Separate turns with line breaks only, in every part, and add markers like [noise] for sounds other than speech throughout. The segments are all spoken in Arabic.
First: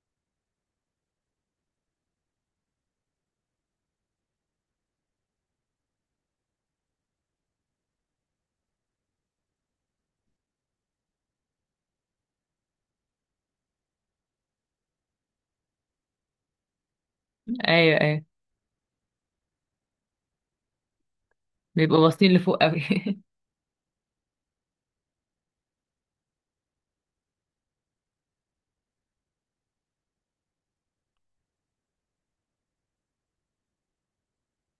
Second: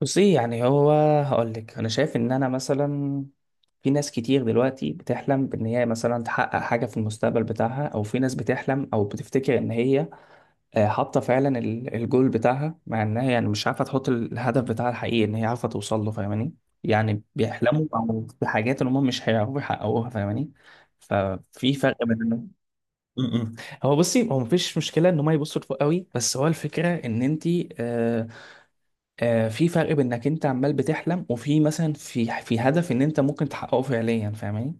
بصي يعني هو هقول لك انا شايف ان انا مثلا في ناس كتير دلوقتي بتحلم بان هي مثلا تحقق حاجه في المستقبل بتاعها او في ناس بتحلم او بتفتكر ان هي حاطه فعلا الجول بتاعها مع انها يعني مش عارفه تحط الهدف بتاعها الحقيقي ان هي عارفه توصل له فاهماني، يعني بيحلموا
ايوه ايوه،
او بحاجات ان هم مش هيعرفوا يحققوها فاهماني. ففي فرق
بيبقوا
بين
باصين
إنه-
لفوق قوي.
م- م. هو بصي هو مفيش مشكله ان هم يبصوا لفوق قوي، بس هو الفكره ان انت آه، في فرق بين انك انت عمال بتحلم وفي مثلا في هدف ان انت ممكن تحققه فعليا فاهماني.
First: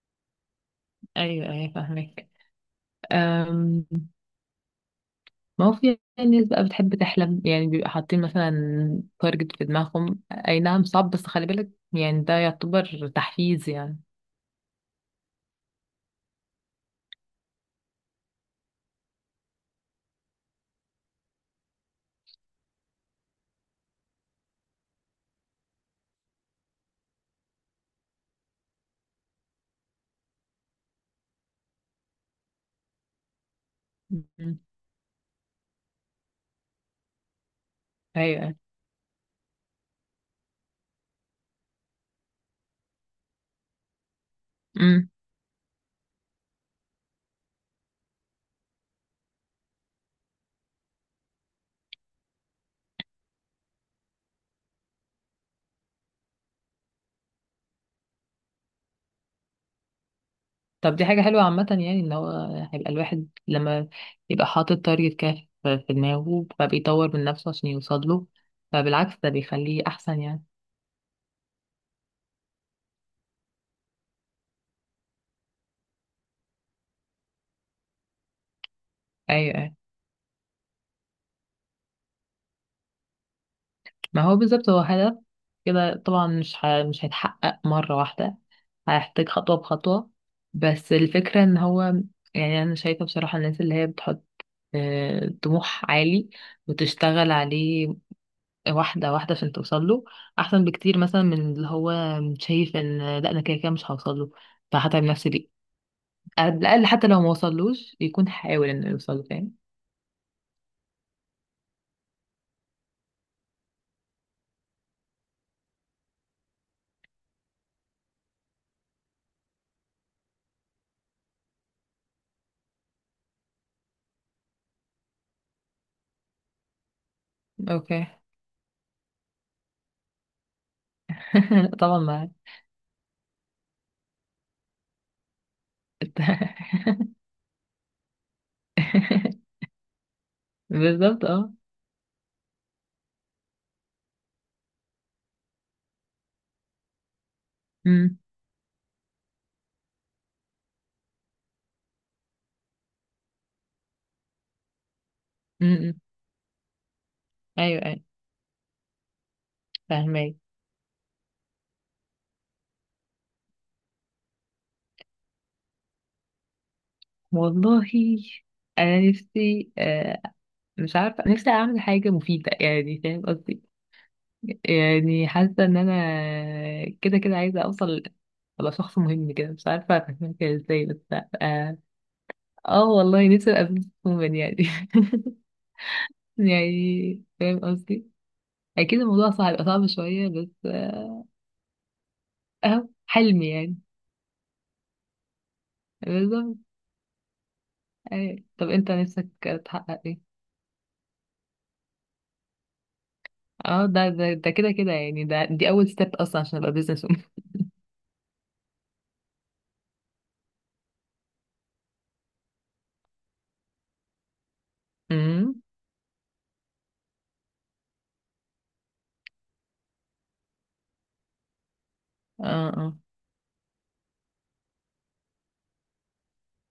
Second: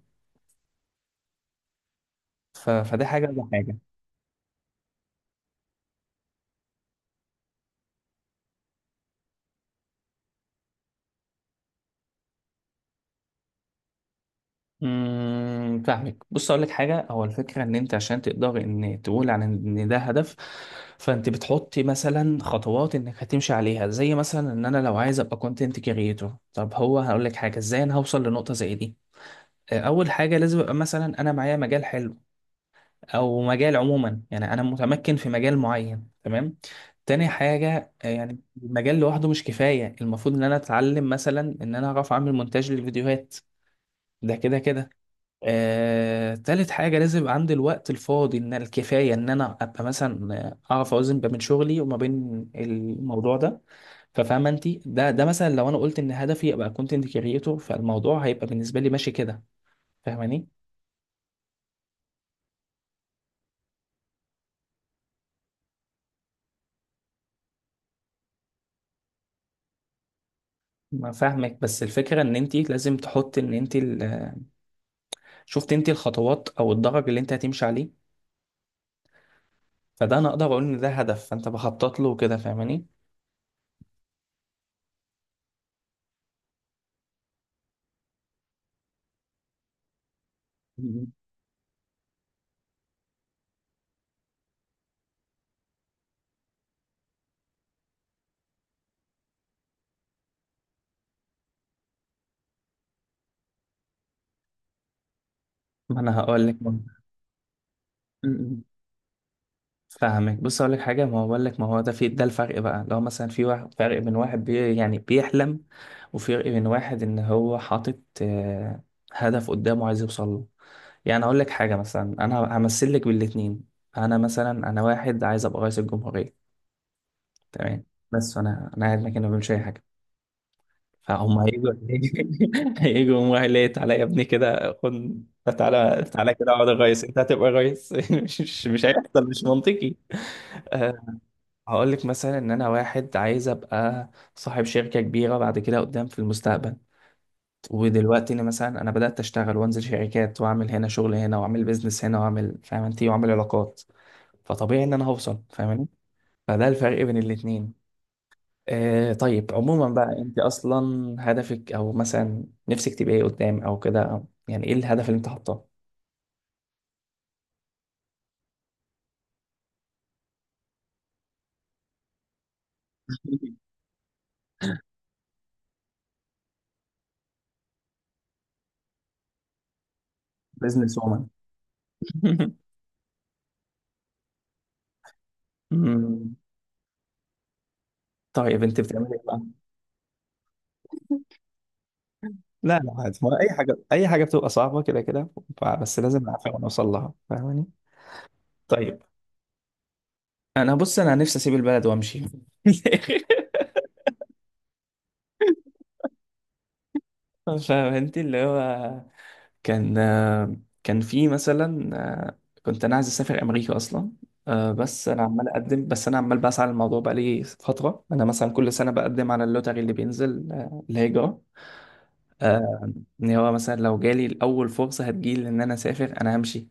[laughs] ايوه ايوه فاهمك.
فده حاجه وده حاجه.
أم، ما هو في ناس بقى بتحب تحلم، يعني بيبقى حاطين مثلا تارجت في دماغهم، اي نعم صعب بس خلي بالك، يعني ده يعتبر تحفيز يعني.
فاهمك، بص اقول لك حاجه، هو الفكره ان انت عشان تقدر ان تقول عن ان ده هدف فانت بتحط مثلا خطوات انك هتمشي عليها، زي مثلا ان انا لو عايز ابقى كونتنت كريتور. طب هو هقول لك حاجه، ازاي انا هوصل لنقطه زي دي؟ اول حاجه لازم ابقى مثلا انا معايا مجال حلو، او مجال عموما يعني
أمم،
انا متمكن في مجال معين، تمام؟ تاني حاجة، يعني
ايوه
المجال لوحده مش كفاية، المفروض ان انا اتعلم مثلا ان انا اعرف اعمل مونتاج للفيديوهات، ده كده كده.
امم.
تالت حاجة لازم يبقى عندي الوقت الفاضي ان الكفاية، ان انا ابقى مثلا اعرف اوزن بين شغلي وما بين الموضوع ده. ففاهمة انت؟ ده مثلا لو انا قلت ان هدفي ابقى كونتنت كريتور فالموضوع هيبقى بالنسبة لي ماشي كده، فاهماني.
طب دي حاجة حلوة عامة، يعني ان هو هيبقى الواحد لما يبقى حاطط تارجت كده في دماغه، فبيطور من نفسه عشان يوصل له، فبالعكس ده بيخليه احسن يعني.
ما فاهمك، بس الفكرة ان انت لازم تحط ان انت شفت انت الخطوات او الدرج اللي انت هتمشي عليه.
ايوه أيوة.
فده انا اقدر اقول ان ده هدف، فانت بخطط له كده، فاهماني.
ما هو بالظبط هو هدف، كده طبعا مش هيتحقق مرة واحدة، هيحتاج خطوة بخطوة، بس
مم.
الفكرة ان هو يعني انا شايفة بصراحة الناس اللي هي بتحط طموح عالي وتشتغل عليه واحدة واحدة عشان توصل له، احسن بكتير مثلا من اللي هو شايف ان لا انا كده كده مش هوصل له، فهتعب نفسي ليه؟
ما انا هقول
على
لك
الاقل
برضه.
حتى لو ما وصلوش يكون
مم.
حاول انه يوصل له، فاهم؟
فاهمك، بص اقول لك حاجه، ما هو بقول لك ما هو ده ده الفرق بقى، لو مثلا في واحد، فرق بين واحد يعني بيحلم وفرق بين واحد ان هو حاطط هدف قدامه عايز يوصل له. يعني اقول لك حاجه، مثلا انا همثل لك بالاتنين. انا مثلا انا واحد عايز ابقى رئيس الجمهوريه، تمام،
اوكي.
بس انا قاعد مكاني ما بعملش اي حاجه، فهم هيجوا
[laughs] طبعا معاك.
[laughs] هيجوا هم قال لي تعالى يا ابني كده خد، تعالى تعالى كده اقعد غيص انت هتبقى غيص؟ [laughs] مش هيحصل، مش
[laughs]
منطقي. أه،
بالظبط اه.
هقول لك مثلا ان انا واحد عايز ابقى صاحب شركه كبيره بعد كده قدام في المستقبل،
أمم.
ودلوقتي انا مثلا انا بدات اشتغل وانزل شركات واعمل هنا شغل هنا واعمل بيزنس هنا واعمل فاهم انت واعمل علاقات، فطبيعي ان انا هوصل، فاهماني.
امم.
فده الفرق بين
ايوه
الاتنين.
ايوه
آه، طيب عموما بقى
فاهمك.
انت اصلا هدفك او مثلا نفسك تبقى ايه قدام او كده، أو يعني ايه الهدف اللي انت حاطاه؟
والله انا نفسي مش عارفه نفسي اعمل حاجه مفيده، يعني فاهم قصدي، يعني حاسه ان انا كده كده عايزه اوصل، ابقى شخص مهم كده، مش عارفه افهمها كده ازاي
بزنس
بس.
وومن؟
اه،
[laughs]
آه والله نفسي ابقى بزنس وومن يعني. [laughs]
مم.
يعني فاهم قصدي.
طيب انت
اكيد
بتعملي ايه
الموضوع
بقى؟
صعب، صعب شويه بس
لا
اهو
لا عادي، ما
حلمي
اي حاجه،
يعني.
اي حاجه بتبقى صعبه كده كده. بس لازم نعرفها
بالظبط.
ونوصل لها، فاهماني؟
أيوة. طب انت
طيب
نفسك تحقق ايه؟
انا، بص انا نفسي اسيب البلد وامشي.
اه ده ده ده كده كده، يعني ده دي اول ستيب اصلا عشان ابقى بزنس وومن.
[laughs] فاهم انت، اللي هو كان كان في مثلا آه، كنت انا عايز اسافر امريكا اصلا. بس انا عمال
امم.
اقدم، بس انا عمال بسعى للموضوع بقالي فتره، انا مثلا كل سنه بقدم على اللوتري اللي بينزل، الهجره.
اه
آه،
اه.
ان هو مثلا لو جالي الاول فرصه هتجيلي ان انا اسافر انا همشي.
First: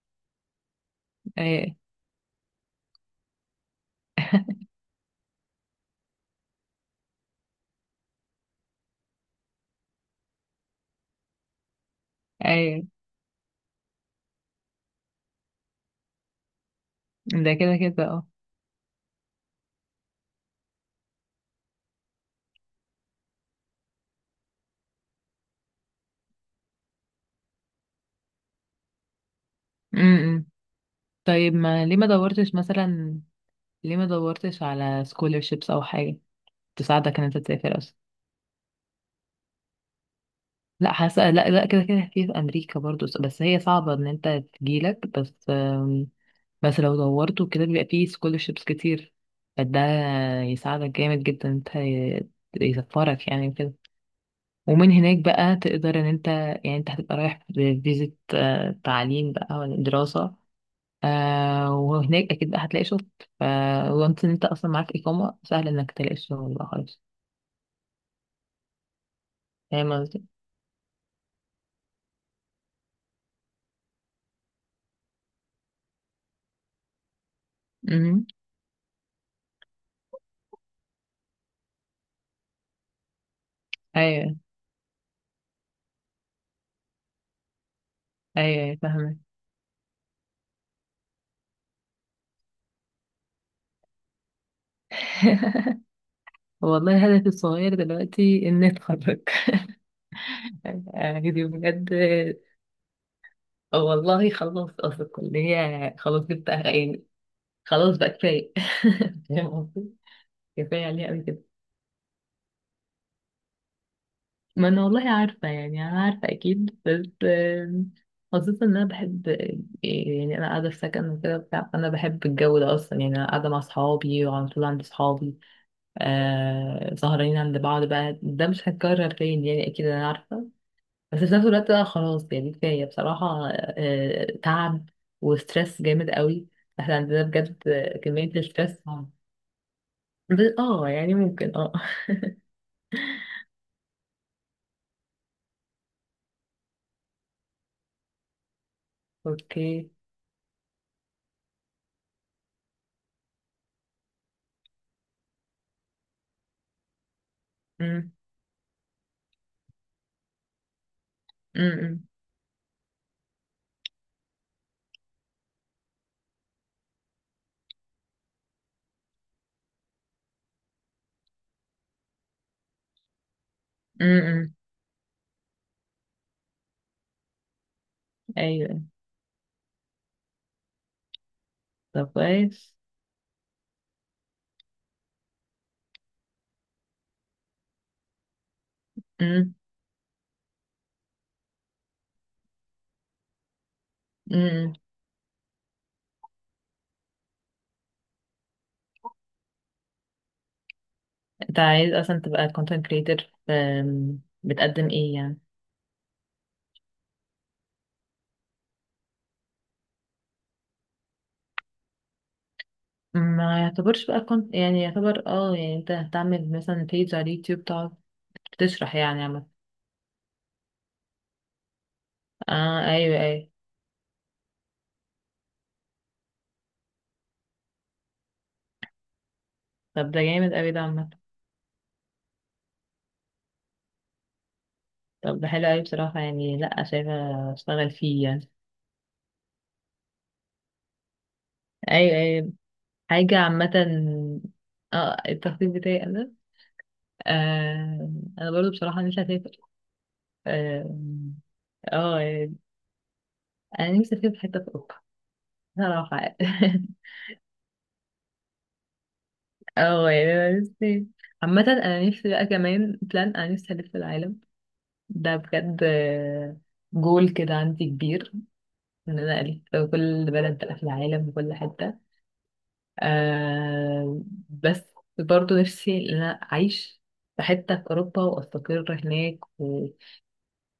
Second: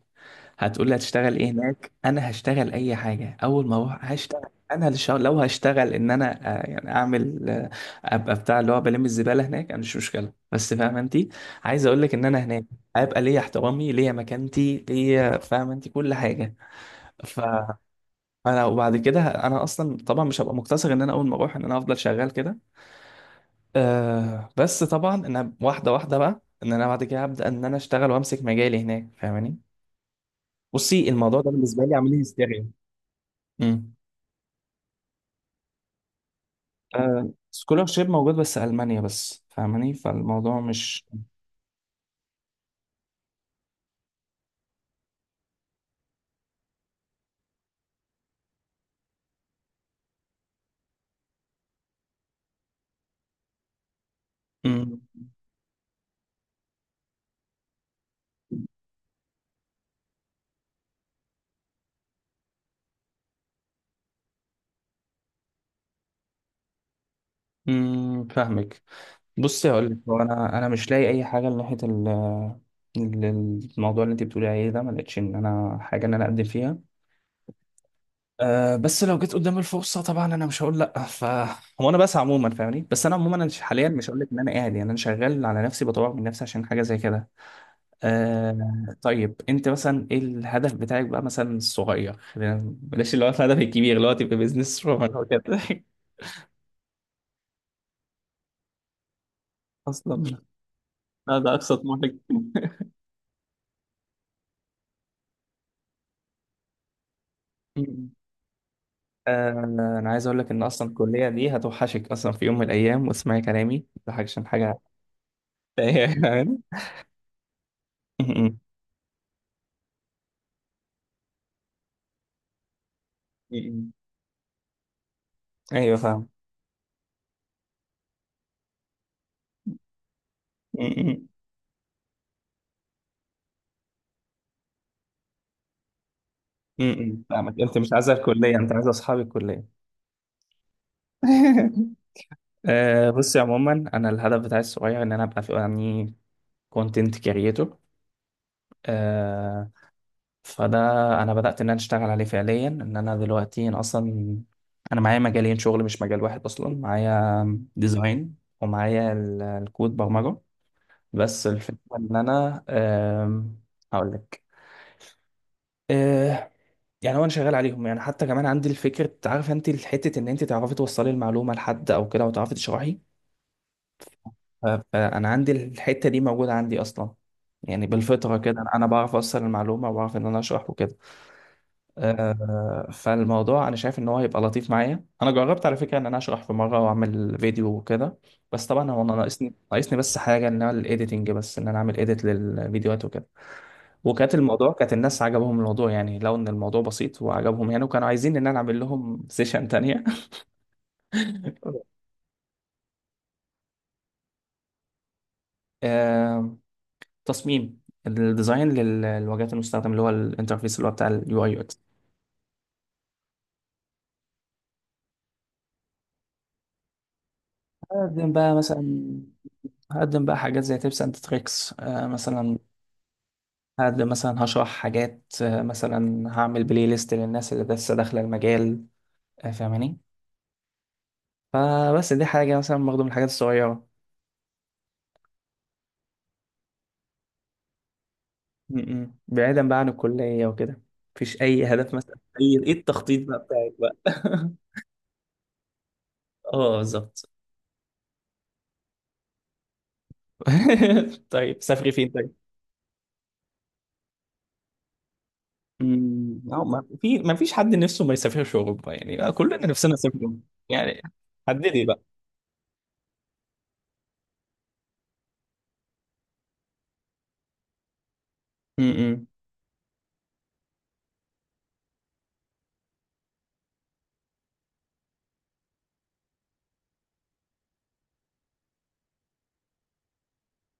هتقول لي هتشتغل ايه
ايه
هناك؟ انا هشتغل اي حاجه، اول ما اروح هشتغل. انا لو هشتغل ان انا يعني اعمل ابقى بتاع اللي هو بلم الزباله هناك، انا مش مشكله، بس فاهم انت، عايز اقول لك ان انا هناك
ايه
هيبقى ليا احترامي، ليا مكانتي ليا، فاهم انت، كل حاجه. ف
ده كده كده اه.
فانا وبعد كده انا اصلا طبعا مش هبقى مقتصر ان انا اول ما اروح ان انا افضل شغال كده، أه، بس طبعا انا واحده واحده بقى ان انا بعد كده هبدا ان انا اشتغل وامسك مجالي هناك، فاهماني.
امم.
بصي الموضوع ده
طيب
بالنسبه
ما
لي
ليه ما
عامل لي
دورتش
هستيريا.
مثلا،
امم
ليه ما دورتش على scholarships او حاجه تساعدك ان
آه
انت تسافر اصلا؟
سكولارشيب موجود بس ألمانيا بس، فاهماني، فالموضوع
لا
مش...
حاسه لا لا كده كده في في امريكا برضو، بس هي صعبه ان انت تجيلك بس بس لو دورت وكده بيبقى فيه scholarships كتير، فده يساعدك جامد جدا إن انت يسفرك يعني كده. ومن
امم
هناك بقى تقدر ان انت، يعني انت هتبقى رايح بفيزة تعليم بقى ولا دراسة، آه وهناك اكيد بقى هتلاقي شغل، ف وانت ان انت اصلا معاك اقامة سهل انك تلاقي شغل بقى خالص.
فاهمك. بصي هقول
فاهم
لك، هو
قصدي؟
انا مش لاقي اي حاجه ناحيه ال- الموضوع اللي انت بتقولي عليه ده، ما لقيتش ان انا حاجه ان انا اقدم فيها.
أمم.
أه بس لو جيت قدام الفرصه طبعا انا مش هقول لا. ف هو انا بس عموما فاهمني، بس انا عموما أنا حاليا مش هقول لك
ايوه
ان انا قاعد، يعني انا شغال على نفسي بطور من نفسي عشان حاجه زي كده.
ايوه أيوة،
آه،
فاهمة.
طيب انت مثلا ايه الهدف بتاعك بقى، مثلا الصغير، بلاش اللي هو الهدف الكبير اللي هو تبقى بيزنس رومان او كده.
[laughs]
[laughs]
والله هدفي الصغير دلوقتي اني اتخرج.
اصلا؟
[laughs] يعني
ده ده اقصى
بجد.
طموحك؟ مم.
والله خلاص اصل الكلية خلاص جبت يعني، خلاص بقى
[laughs]
كفاية. [laughs] فاهم
آه،
قصدي؟
انا عايز اقول لك ان
كفاية
اصلا
عليها قوي
الكليه
كده.
دي هتوحشك اصلا في يوم من الايام، واسمعي كلامي ده حاجه عشان
ما
حاجه.
انا والله عارفة، يعني انا
[laughs]
عارفة
يعني
اكيد بس
مم.
خاصة ان انا بحب، يعني انا قاعدة في سكن وكده بتاع، فانا بحب الجو ده اصلا، يعني انا قاعدة مع
مم.
صحابي وعلى طول عند صحابي.
ايوه فاهم.
آه سهرانين عند بعض بقى، ده مش هيتكرر تاني يعني، اكيد انا عارفة،
[laughs]
بس في
مم.
نفس الوقت بقى خلاص يعني كفاية بصراحة، آه تعب وستريس جامد قوي. احنا عندنا
مم. فاهمك،
بجد
انت مش عايزه
كمية
الكليه، انت
الستريس
عايزه اصحاب الكليه.
اه، يعني ممكن اه.
[laughs] آه، بصي عموما انا الهدف بتاعي الصغير ان انا ابقى في يعني كونتنت كريتور.
[laughs]
آه،
اوكي.
فده انا بدأت ان انا اشتغل عليه فعليا، ان انا دلوقتي أنا اصلا انا معايا مجالين شغل مش مجال واحد، اصلا معايا
امم.
ديزاين ومعايا الكود برمجة. بس الفكرة
امم.
ان انا، هقول لك، آه يعني هو انا شغال عليهم، يعني حتى كمان عندي الفكرة، عارف انت الحتة ان انت تعرفي توصلي المعلومة لحد او كده وتعرفي تشرحي.
امم.
ف- فانا عندي الحتة دي موجودة عندي اصلا، يعني بالفطرة كده انا
ايوه.
بعرف اوصل المعلومة وبعرف ان انا اشرح وكده.
طب كويس.
فالموضوع انا شايف ان هو هيبقى لطيف معايا، انا جربت على فكره ان انا اشرح في مره واعمل فيديو وكده، بس طبعا هو انا ناقصني
امم.
ناقصني بس حاجه، ان انا الايديتنج، بس ان انا اعمل ايديت للفيديوهات وكده. وكانت الموضوع
امم.
كانت الناس عجبهم الموضوع، يعني لو ان الموضوع بسيط وعجبهم يعني، وكانوا عايزين ان انا اعمل لهم سيشن تانية.
انت عايز
[laughs]
اصلا تبقى content creator؟ بتقدم ايه يعني؟
آه، تصميم، الديزاين للواجهات المستخدم اللي هو الانترفيس اللي هو بتاع اليو اي يو اكس.
ما يعتبرش بقى كنت يعني، يعتبر اه يعني انت هتعمل مثلا بيج على اليوتيوب تقعد
هقدم بقى
تشرح
مثلا،
يعني عامة؟
هقدم بقى حاجات زي تيبس اند تريكس مثلا،
اه ايوه ايوه.
هاد مثلا هشرح حاجات، مثلا هعمل بلاي ليست للناس اللي لسه داخله المجال، فاهماني.
طب ده جامد اوي ده عامة.
فبس دي حاجه مثلا برضه من الحاجات الصغيره.
طب ده حلو اوي بصراحة، يعني لأ شايفة اشتغل فيه يعني.
م- م. بعيدا بقى عن الكليه وكده مفيش اي هدف مثلا؟
ايوه ايوه.
اي ايه التخطيط
حاجة
بقى
عامة
بتاعك بقى؟ [laughs]
اه، التخطيط بتاعي انا،
اه بالظبط.
آه انا برضو بصراحة نفسي اسافر. اه
[laughs] طيب سافري فين طيب؟
يعني انا نفسي اسافر في حتة في اوروبا صراحة.
مم، أو ما في ما فيش حد نفسه ما يسافرش اوروبا، يعني بقى كلنا
[laughs]
نفسنا
اه
نسافر
يعني انا
يعني،
نفسي، عامة
حددي بقى.
انا نفسي بقى كمان بلان، انا نفسي الف العالم ده بجد، جول كده عندي كبير
م-
ان
م.
انا الف كل بلد بقى في العالم وكل حتة. آه بس برضو نفسي ان انا اعيش في حتة في اوروبا واستقر هناك و-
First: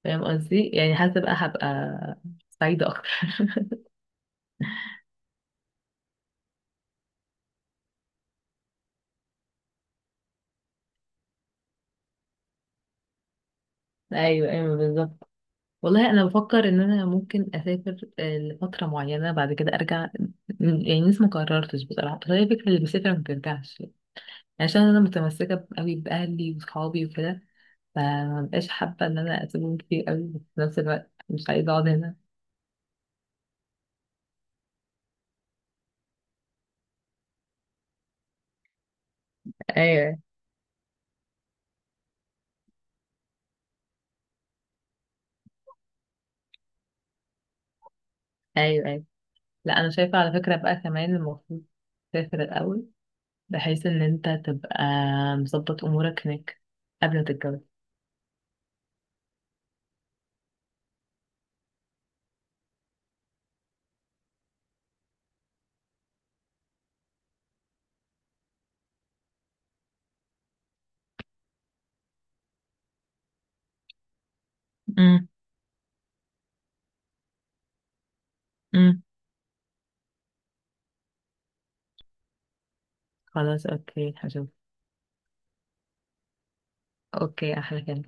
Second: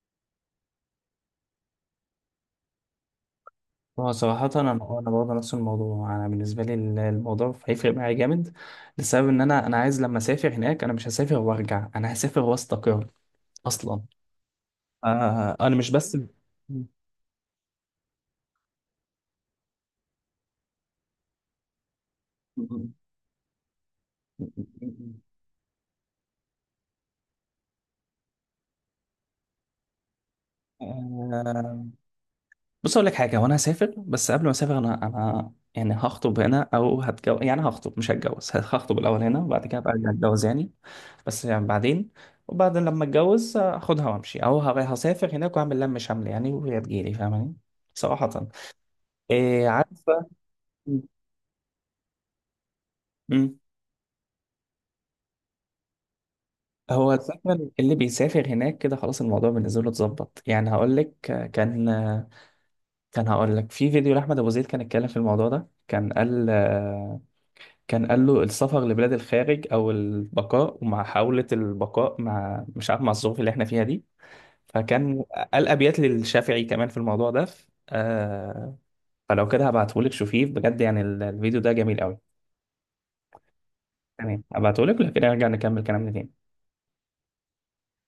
فاهم قصدي، يعني حاسة بقى هبقى سعيدة اكتر. [laughs]
هو صراحة أنا برضه نفس الموضوع، أنا بالنسبة لي الموضوع هيفرق معايا جامد، لسبب إن أنا عايز لما أسافر هناك أنا مش هسافر وأرجع، أنا هسافر وأستقر أصلا.
ايوه ايوه بالظبط.
آه أنا مش
والله
بس...
انا بفكر ان انا ممكن اسافر لفتره معينه بعد كده ارجع. يعني لسه ما قررتش بصراحه، بس هي فكره اللي بيسافر ما بترجعش، عشان انا متمسكه قوي باهلي وصحابي وكده، فما بقاش حابه ان انا اسيبهم كتير قوي، بس في نفس الوقت مش عايزه
آه
اقعد هنا.
بص اقول لك حاجه، وانا هسافر بس قبل ما اسافر انا، يعني هخطب هنا او هتجوز، يعني هخطب مش هتجوز، هخطب الاول هنا وبعد كده ابقى ارجع
ايوه
اتجوز يعني، بس يعني بعدين، وبعدين لما اتجوز هاخدها وامشي، او هسافر هناك واعمل لم شمل يعني وهي تجيلي، فاهماني، صراحه،
ايوه ايوه.
إيه
لا انا شايفه
عارفه.
على فكره بقى
م-
كمان المفروض تسافر الاول،
م.
بحيث ان انت تبقى مظبط امورك هناك
هو
قبل ما تتجوز.
الفكره، اللي بيسافر هناك كده خلاص الموضوع بالنسبه له اتظبط، يعني هقول لك، كان كان هقول لك في فيديو لاحمد ابو زيد كان اتكلم في الموضوع ده، كان قال له السفر لبلاد الخارج او البقاء، ومع محاوله البقاء مع مش عارف مع الظروف اللي احنا فيها دي، فكان
امم.
قال ابيات للشافعي كمان في الموضوع ده،
امم.
فلو كده هبعتهولك شوفيه بجد، يعني الفيديو ده جميل قوي.
خلاص اوكي
تمام
هشوف.
هبعتهولك لو كده، نرجع نكمل كلامنا تاني.
اوكي احلى كلام.